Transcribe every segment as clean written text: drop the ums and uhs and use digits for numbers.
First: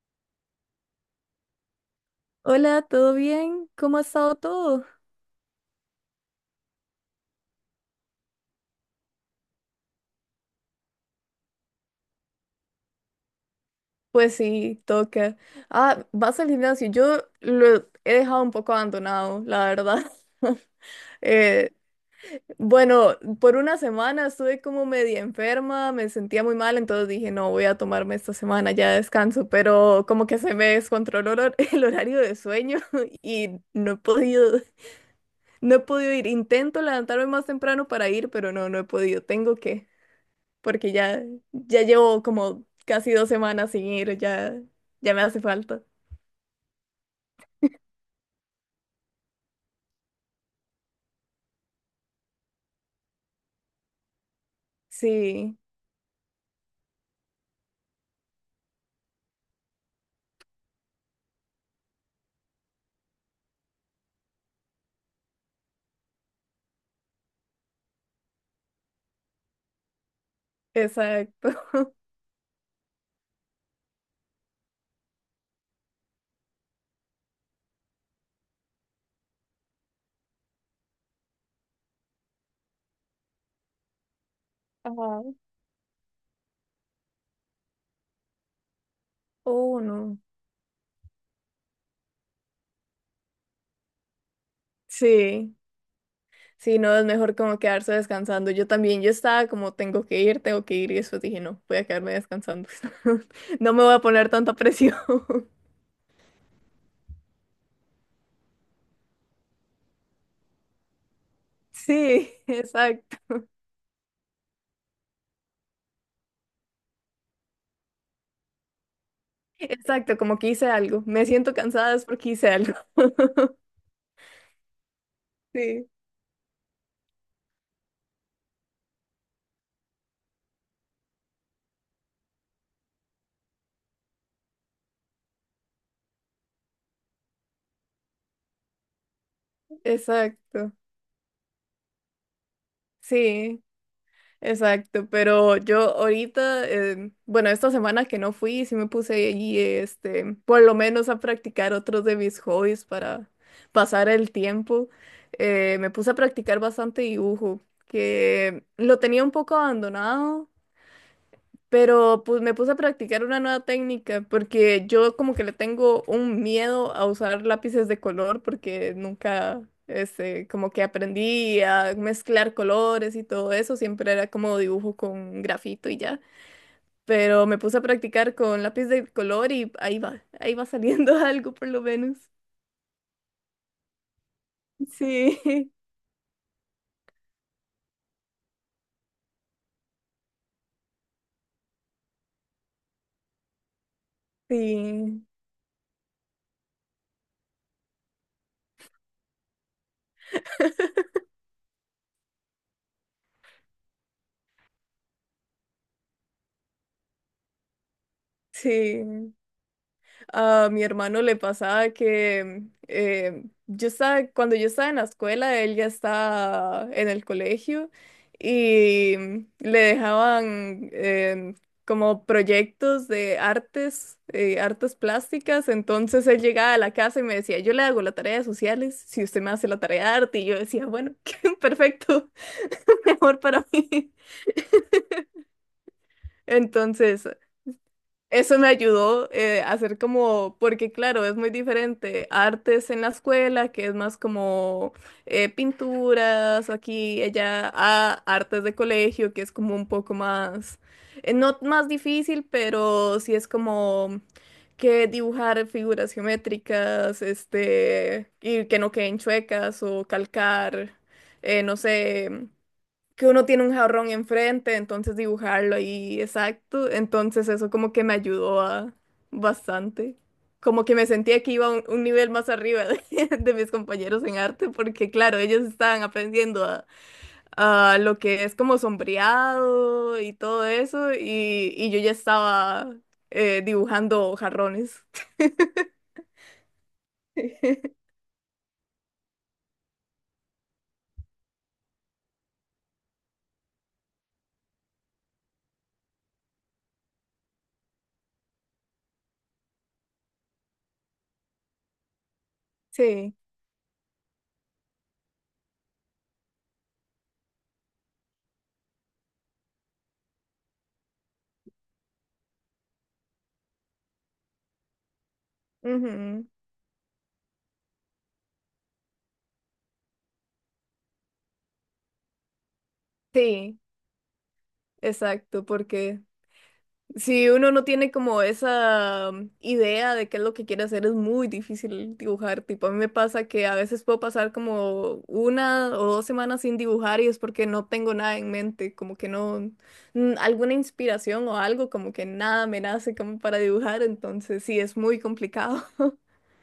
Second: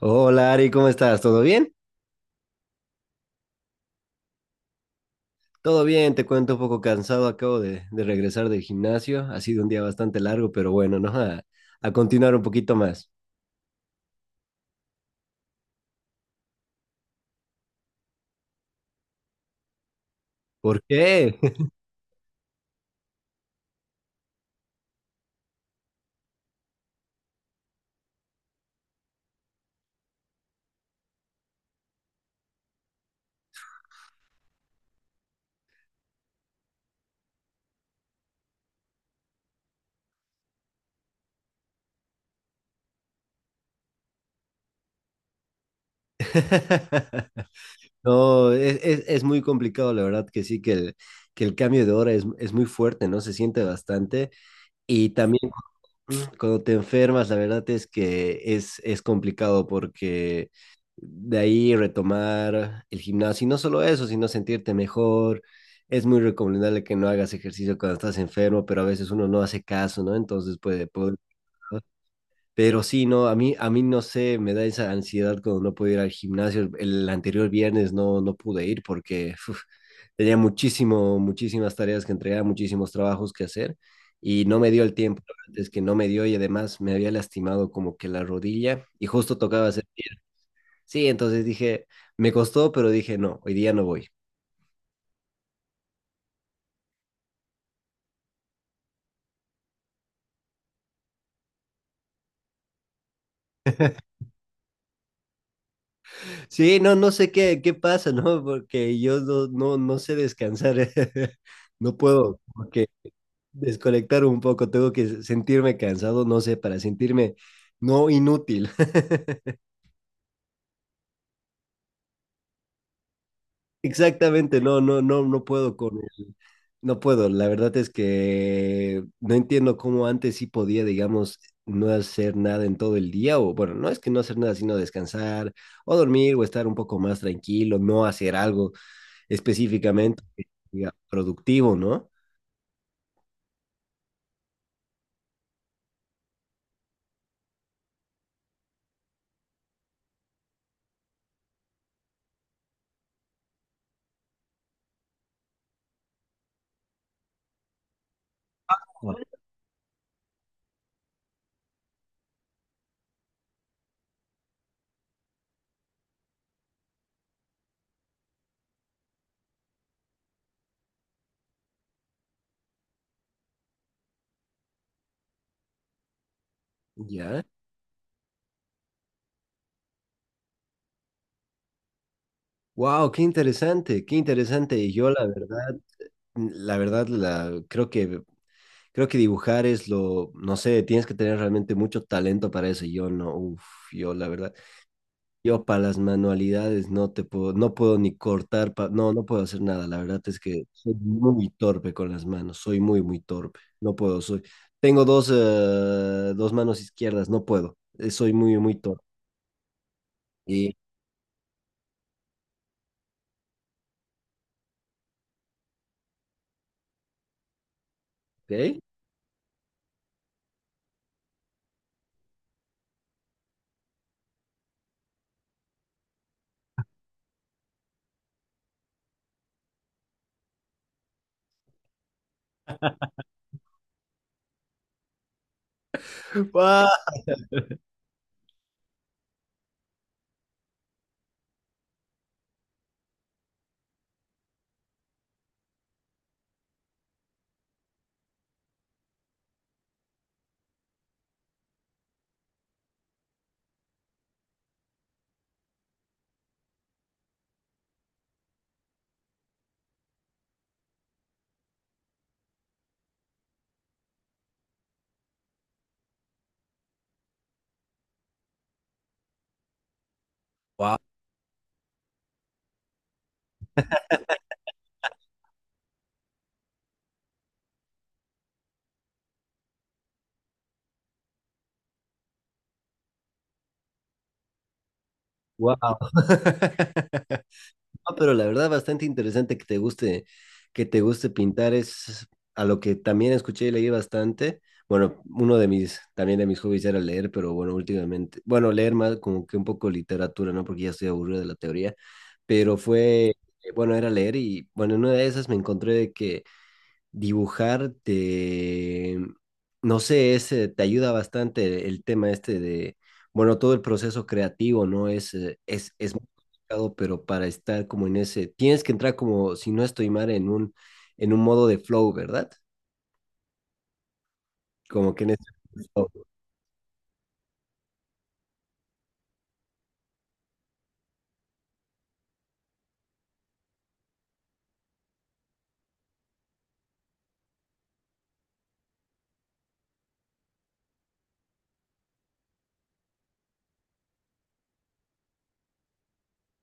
Hola Ari, ¿cómo estás? ¿Todo bien? Hola, ¿todo bien? ¿Cómo ha estado todo? Todo bien, te cuento, un poco cansado, acabo de regresar del gimnasio, ha sido un día bastante largo, pero bueno, ¿no? A continuar un poquito más. Pues sí, toca. Ah, vas al gimnasio. Yo lo he dejado un poco abandonado, la verdad. ¿Por qué? Eh, bueno, por una semana estuve como media enferma, me sentía muy mal, entonces dije, no, voy a tomarme esta semana ya de descanso, pero como que se me descontroló el horario de sueño y no he podido ir. Intento levantarme más temprano para ir, pero no, no he podido. Tengo que. Porque ya, ya llevo como casi dos semanas sin ir, ya, ya me hace falta. No, es muy complicado, la verdad que sí, que el cambio de hora es muy fuerte, ¿no? Se siente bastante. Y también, Sí, cuando te enfermas, la verdad es que es complicado porque de ahí retomar el gimnasio, y no solo eso, sino sentirte mejor. Es muy recomendable que no hagas ejercicio cuando estás enfermo, pero a veces uno no hace caso, ¿no? Entonces puede. exacto. Pero sí, no, a mí no sé, me da esa ansiedad cuando no puedo ir al gimnasio. El anterior viernes no pude ir porque uf, muchísimas tareas que entregar, muchísimos trabajos que hacer y no me dio el tiempo. Ajá. Es que no me dio y además me había lastimado como que la rodilla y justo tocaba Oh, hacer no. pierna. Sí, entonces dije, me costó, pero dije, no, hoy día no voy. Sí, sí, no, es mejor como quedarse descansando. Yo también, yo estaba como tengo que ir, y después dije, no, voy a quedarme descansando. No me voy a poner tanta presión. Sí, no, no sé qué pasa, ¿no? Porque yo no sé descansar, no Sí, puedo, porque exacto, desconectar un poco, tengo que sentirme cansado, no sé, para sentirme no inútil. exacto, como que hice algo. Me siento cansada es porque hice algo. Exactamente, no, no, no, no puedo Sí, con el... No puedo. La verdad es que no entiendo cómo antes sí podía, digamos, no hacer nada en todo el día, o bueno, no es que no hacer nada, sino descansar, o dormir, o estar un poco más tranquilo, no hacer algo específicamente que exacto. sea productivo, ¿no? Sí. Exacto, pero yo ahorita, bueno, esta semana que no fui, sí me puse ahí, por lo menos a practicar otros de mis hobbies para pasar el tiempo. Me puse a practicar bastante dibujo, que lo Wow. tenía un poco abandonado, pero pues me puse a practicar una nueva técnica porque yo como que le tengo un miedo a usar lápices de color porque nunca, como que aprendí a mezclar colores y todo eso, siempre era como dibujo con grafito y ya. Ya. Pero me puse a practicar con lápiz de color y ahí va saliendo algo por lo menos. Wow, qué interesante, qué interesante. Y yo, la Sí, verdad. La verdad, la, creo que dibujar es lo, no sé, tienes que tener realmente mucho talento para eso. Yo no, uff, yo la verdad, sí, yo para las manualidades no te puedo, no puedo ni cortar, pa- no, no puedo hacer nada. La verdad es que soy muy torpe con las manos, soy muy, muy torpe. No puedo, soy, tengo dos, dos manos izquierdas, no puedo. Soy muy, muy torpe. sí. A Y, mi hermano le pasaba que cuando yo estaba en la escuela, él ya estaba en el colegio ¿ok? y le dejaban como proyectos de artes, artes plásticas. Entonces él llegaba a la casa y me decía, yo le hago la tarea de sociales, si usted me hace la tarea de arte. Y yo decía, bueno, perfecto, mejor para mí. ¡Guau! Entonces, eso me ayudó a hacer como, porque claro, es muy diferente. Artes en la escuela, que es más como pinturas, aquí, allá, a artes de colegio, que es como un poco más, no más difícil, pero sí es como que dibujar figuras geométricas, y que no queden chuecas o calcar, no sé, que uno tiene un jarrón enfrente, entonces dibujarlo ahí exacto. Entonces eso como que me ayudó a bastante. Como que ¡Guau! me sentía que iba un nivel más arriba de, de mis compañeros en arte, porque claro, ellos estaban aprendiendo a lo que es como sombreado y todo eso, y yo ya estaba dibujando jarrones. ¡Guau! No, pero la verdad, bastante interesante que te guste pintar. Es a lo que también escuché y leí bastante. Bueno, uno de mis, también de mis hobbies era leer, pero bueno, últimamente, bueno, leer más como que un poco literatura, ¿no? Porque ya estoy aburrido de la teoría, pero Sí, fue, bueno, era leer y bueno, en una de esas me encontré de que dibujar te, no sé, es, te ayuda bastante el tema este de, bueno, todo el proceso creativo, ¿no? Es, es muy ujú, complicado, pero para estar como en ese, tienes que entrar como, si no estoy mal, en un modo de flow, ¿verdad? sí, Como que en ese exacto, flow. porque si uno no tiene como esa idea de qué es lo que quiere hacer, es muy difícil dibujar. Tipo, a mí me pasa que a veces puedo pasar como una o dos semanas sin dibujar y es porque no tengo nada en mente, como que no, alguna inspiración o algo, como que nada me nace como para dibujar, entonces sí, es muy complicado.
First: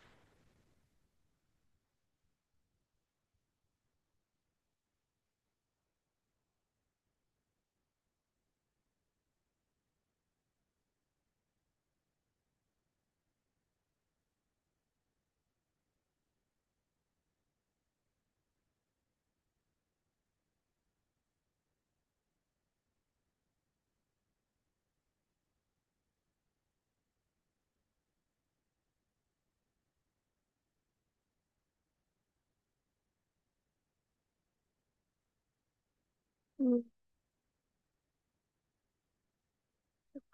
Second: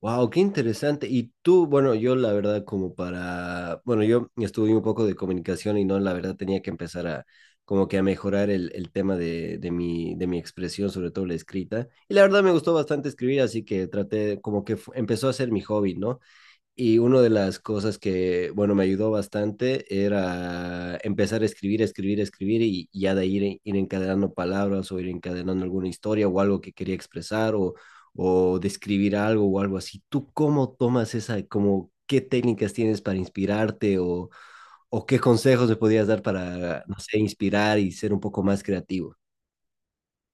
Wow, qué interesante. Y tú, bueno, yo la verdad como para, bueno, yo estudié un poco de comunicación y no, la verdad tenía que empezar a como que a mejorar el tema de mi expresión, sobre todo la escrita. Y la verdad me gustó bastante escribir, así que traté como que fu- empezó a ser mi hobby, ¿no? Y una de las cosas que, bueno, me ayudó bastante era empezar a escribir, escribir, escribir y ya de ahí ir, ir encadenando palabras o ir encadenando alguna historia o algo que quería expresar o describir algo o algo así. ¿Tú cómo tomas esa, como qué técnicas tienes para inspirarte o qué consejos me podías dar para, no sé, inspirar y ser un poco más creativo?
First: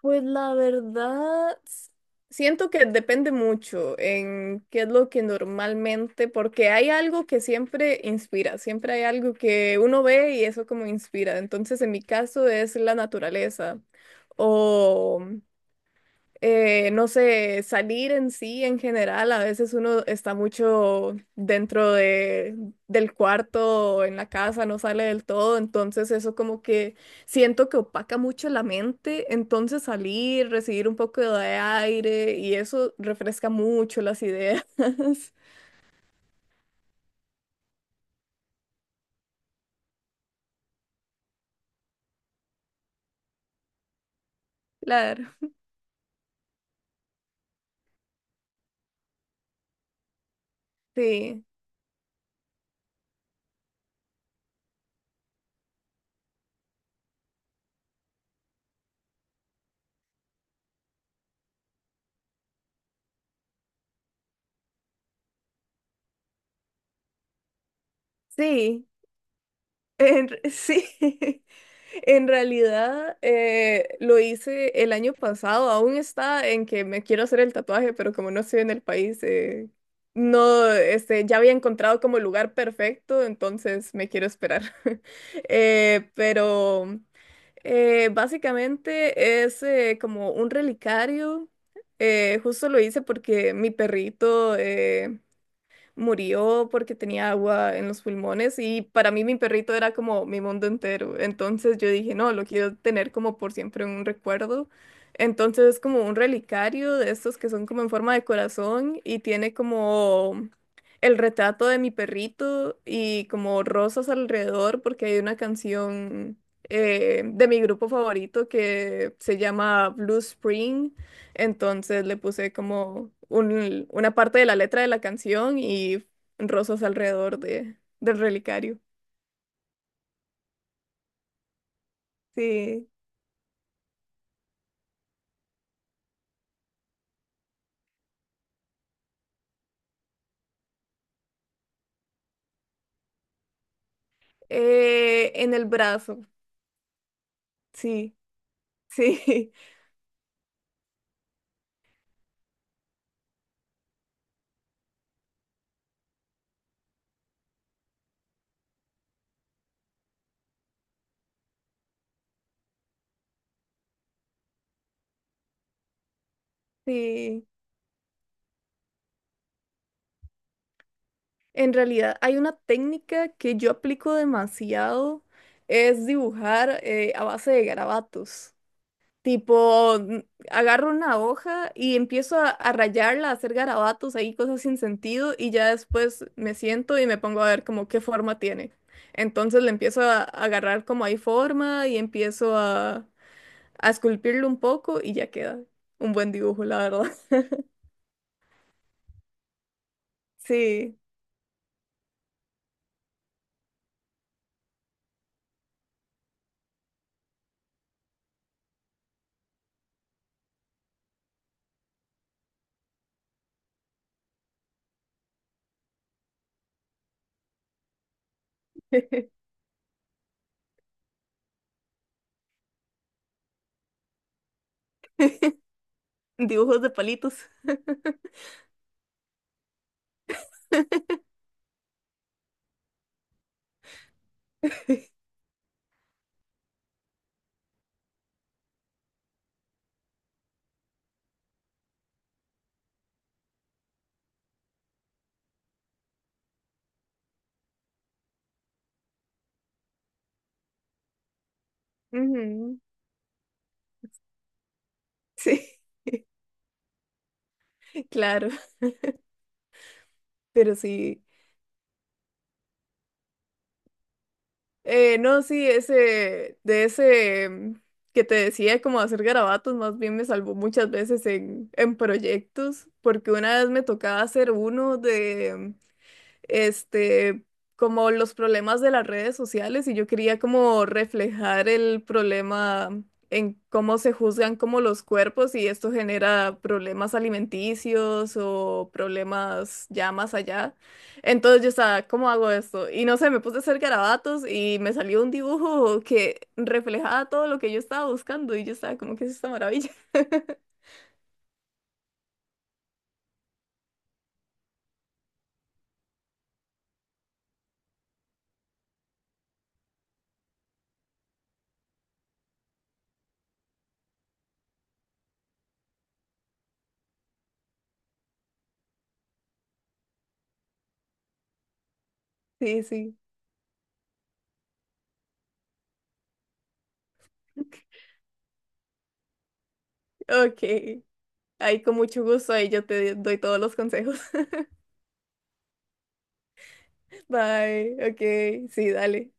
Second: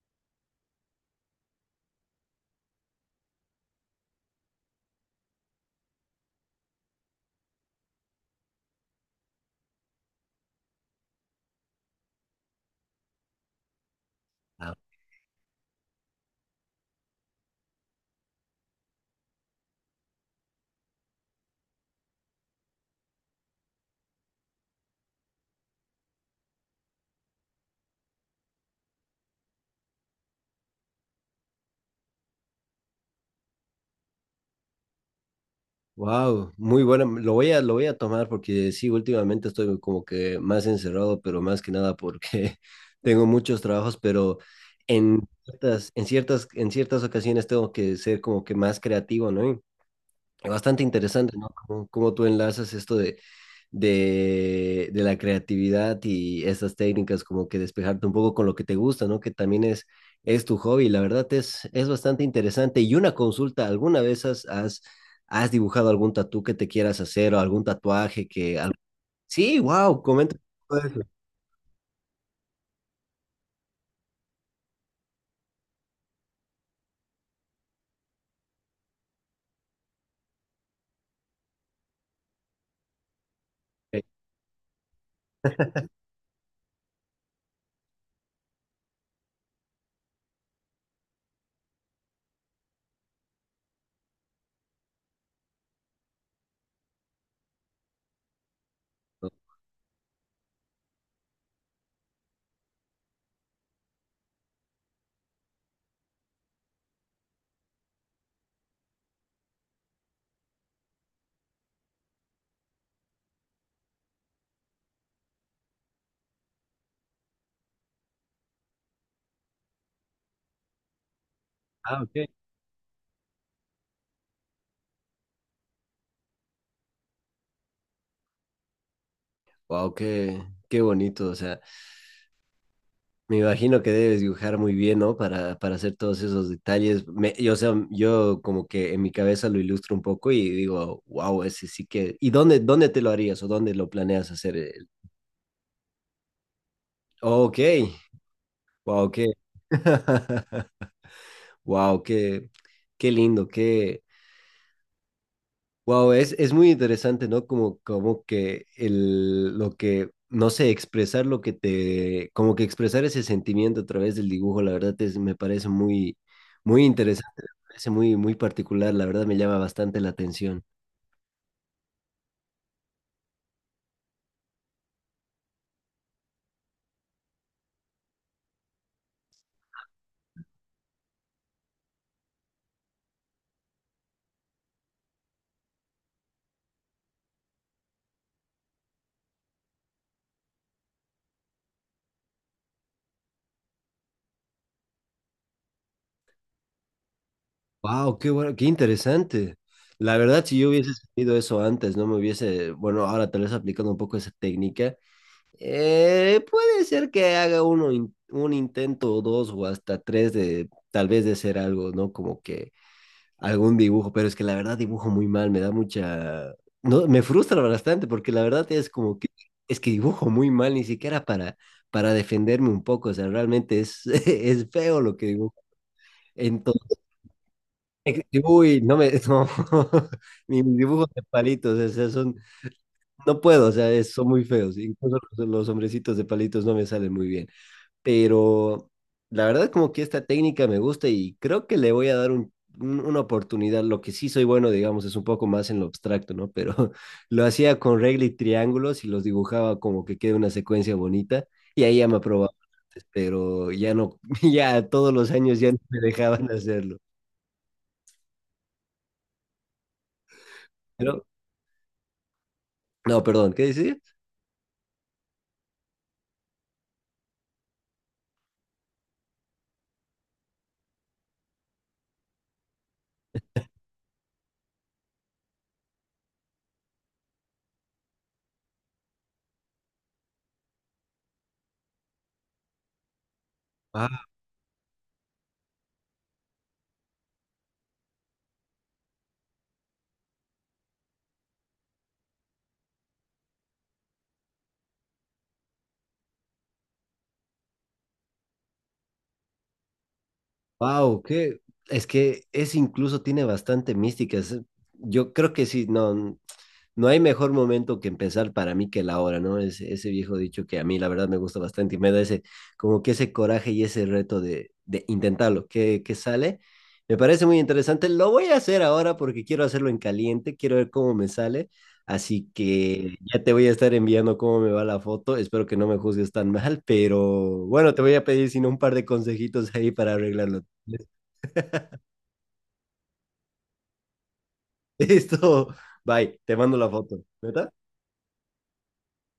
Pues la verdad, siento que depende mucho en qué es lo que normalmente, porque hay algo que siempre inspira, siempre hay algo que uno ve y eso como inspira. Entonces, en mi caso es la naturaleza Ah, o no sé, salir en sí en general, a veces uno está mucho dentro del cuarto o en la casa, no sale del todo, entonces eso como que siento que opaca mucho la mente, entonces salir, recibir un poco de aire y eso refresca mucho las ideas. wow, muy bueno. Lo voy a tomar porque sí, últimamente estoy como que más encerrado, pero más que nada porque tengo muchos trabajos, pero Claro, en ciertas ocasiones tengo que ser como que más creativo, ¿no? Y bastante interesante, sí, ¿no? Como cómo tú enlazas esto de la creatividad y esas técnicas, como que despejarte un poco con lo que te gusta, ¿no? Que también es tu hobby. La verdad es bastante interesante. Y una consulta, ¿alguna vez has dibujado algún tatú que te quieras hacer o algún tatuaje que... al- sí, Sí, wow, comenta. Un eso. sí. En realidad lo hice el año pasado, aún está en que me quiero hacer el tatuaje, pero como no estoy en el país, no, ya había encontrado como el lugar perfecto, entonces Ok. me quiero esperar. Pero básicamente es como un relicario, justo lo hice porque mi perrito murió porque tenía agua en los pulmones y para mí mi perrito era como mi mundo entero. Entonces yo dije, no, lo quiero tener como por siempre un recuerdo. Entonces es como un relicario de estos que son como en forma de corazón y tiene como el retrato de mi perrito y como rosas alrededor porque hay una canción de mi grupo favorito que se llama Blue Spring, Ah, entonces le ok. puse como una parte de la letra de la canción y rosas alrededor del relicario. Wow, qué, qué bonito, o sea. Sí. Me imagino que debes dibujar muy bien, ¿no? Para hacer todos esos detalles. Me- yo, o sea, yo como que en mi cabeza lo ilustro un poco y digo, wow, ese sí que... ¿Y dónde, dónde te lo harías o dónde lo planeas hacer? El- En el brazo. Ok, Sí, wow, qué... sí, Wow, qué, qué lindo, qué... Wow, es muy interesante, ¿no? Como, como que el, lo que, no sé, expresar lo que te, como que expresar ese sentimiento a través del dibujo, la verdad es, me parece muy, muy interesante, sí. me parece muy, muy particular, la verdad me llama bastante la atención. En realidad hay una técnica que yo aplico demasiado, es dibujar a base de garabatos. Tipo, agarro una hoja y empiezo a rayarla, a hacer garabatos ahí, cosas sin sentido, y ya después me siento y me pongo a ver como qué forma tiene. Entonces le empiezo a agarrar como hay forma y empiezo a esculpirlo un poco y ya queda un buen dibujo, la verdad. Wow, qué bueno, qué interesante. La verdad, si yo hubiese Sí, sabido eso antes, no me hubiese, bueno, ahora tal vez aplicando un poco esa técnica, puede ser que haga uno, in- un intento o dos o hasta tres de, tal vez de hacer algo, ¿no? Como que algún dibujo, pero es que la verdad dibujo muy mal, me da mucha... No, me frustra bastante porque la verdad es como que es que dibujo muy mal, ni siquiera para defenderme un poco, o sea, realmente es, es feo lo que dibujo. dibujos de Entonces, palitos. uy, no me, no, ni mis dibujos de palitos, o sea, son, no puedo, o sea, es- son muy feos, incluso los hombrecitos de palitos no me salen muy bien, pero la verdad como que esta técnica me gusta y creo que le voy a dar un- una oportunidad. Lo que sí soy bueno, digamos, es un poco más en lo abstracto, ¿no? Pero lo hacía con regla y triángulos y los dibujaba como que quede una secuencia bonita y ahí ya me aprobaba Ujú, antes, pero ya no, ya todos los sí, años ya no me dejaban hacerlo. claro, pero sí. Pero, no, perdón, ¿qué decías? No, sí, de ese que te decía como hacer garabatos, más bien me salvó muchas veces en proyectos, porque una vez me tocaba hacer uno este, como los problemas de las redes sociales y yo quería como reflejar el problema en cómo se juzgan como los cuerpos y esto genera problemas alimenticios o problemas ya más allá. Entonces yo estaba, ¿cómo hago esto? Y no sé, me puse a hacer garabatos y me salió un dibujo que reflejaba todo lo que yo estaba buscando y yo estaba como que es esta maravilla. Wow, que es incluso tiene bastante mística. Es- yo creo que sí, no, no hay mejor momento que empezar para mí que la hora, ¿no? Ese viejo dicho que a mí la verdad me gusta bastante y me da ese, como que ese coraje y ese reto de intentarlo, que sale. Me parece muy interesante. Lo voy a hacer ahora porque quiero hacerlo en caliente, quiero ver cómo me sale. Así Sí, que sí. ya te voy a estar enviando cómo me va la foto. Espero que no me juzgues tan mal, pero bueno, te voy a pedir sino un par de consejitos ahí para arreglarlo. Ok. Ahí con mucho gusto, ahí yo te doy todos los consejos. Listo, bye, te mando la foto. ¿Neta? Bye, ok, sí, dale.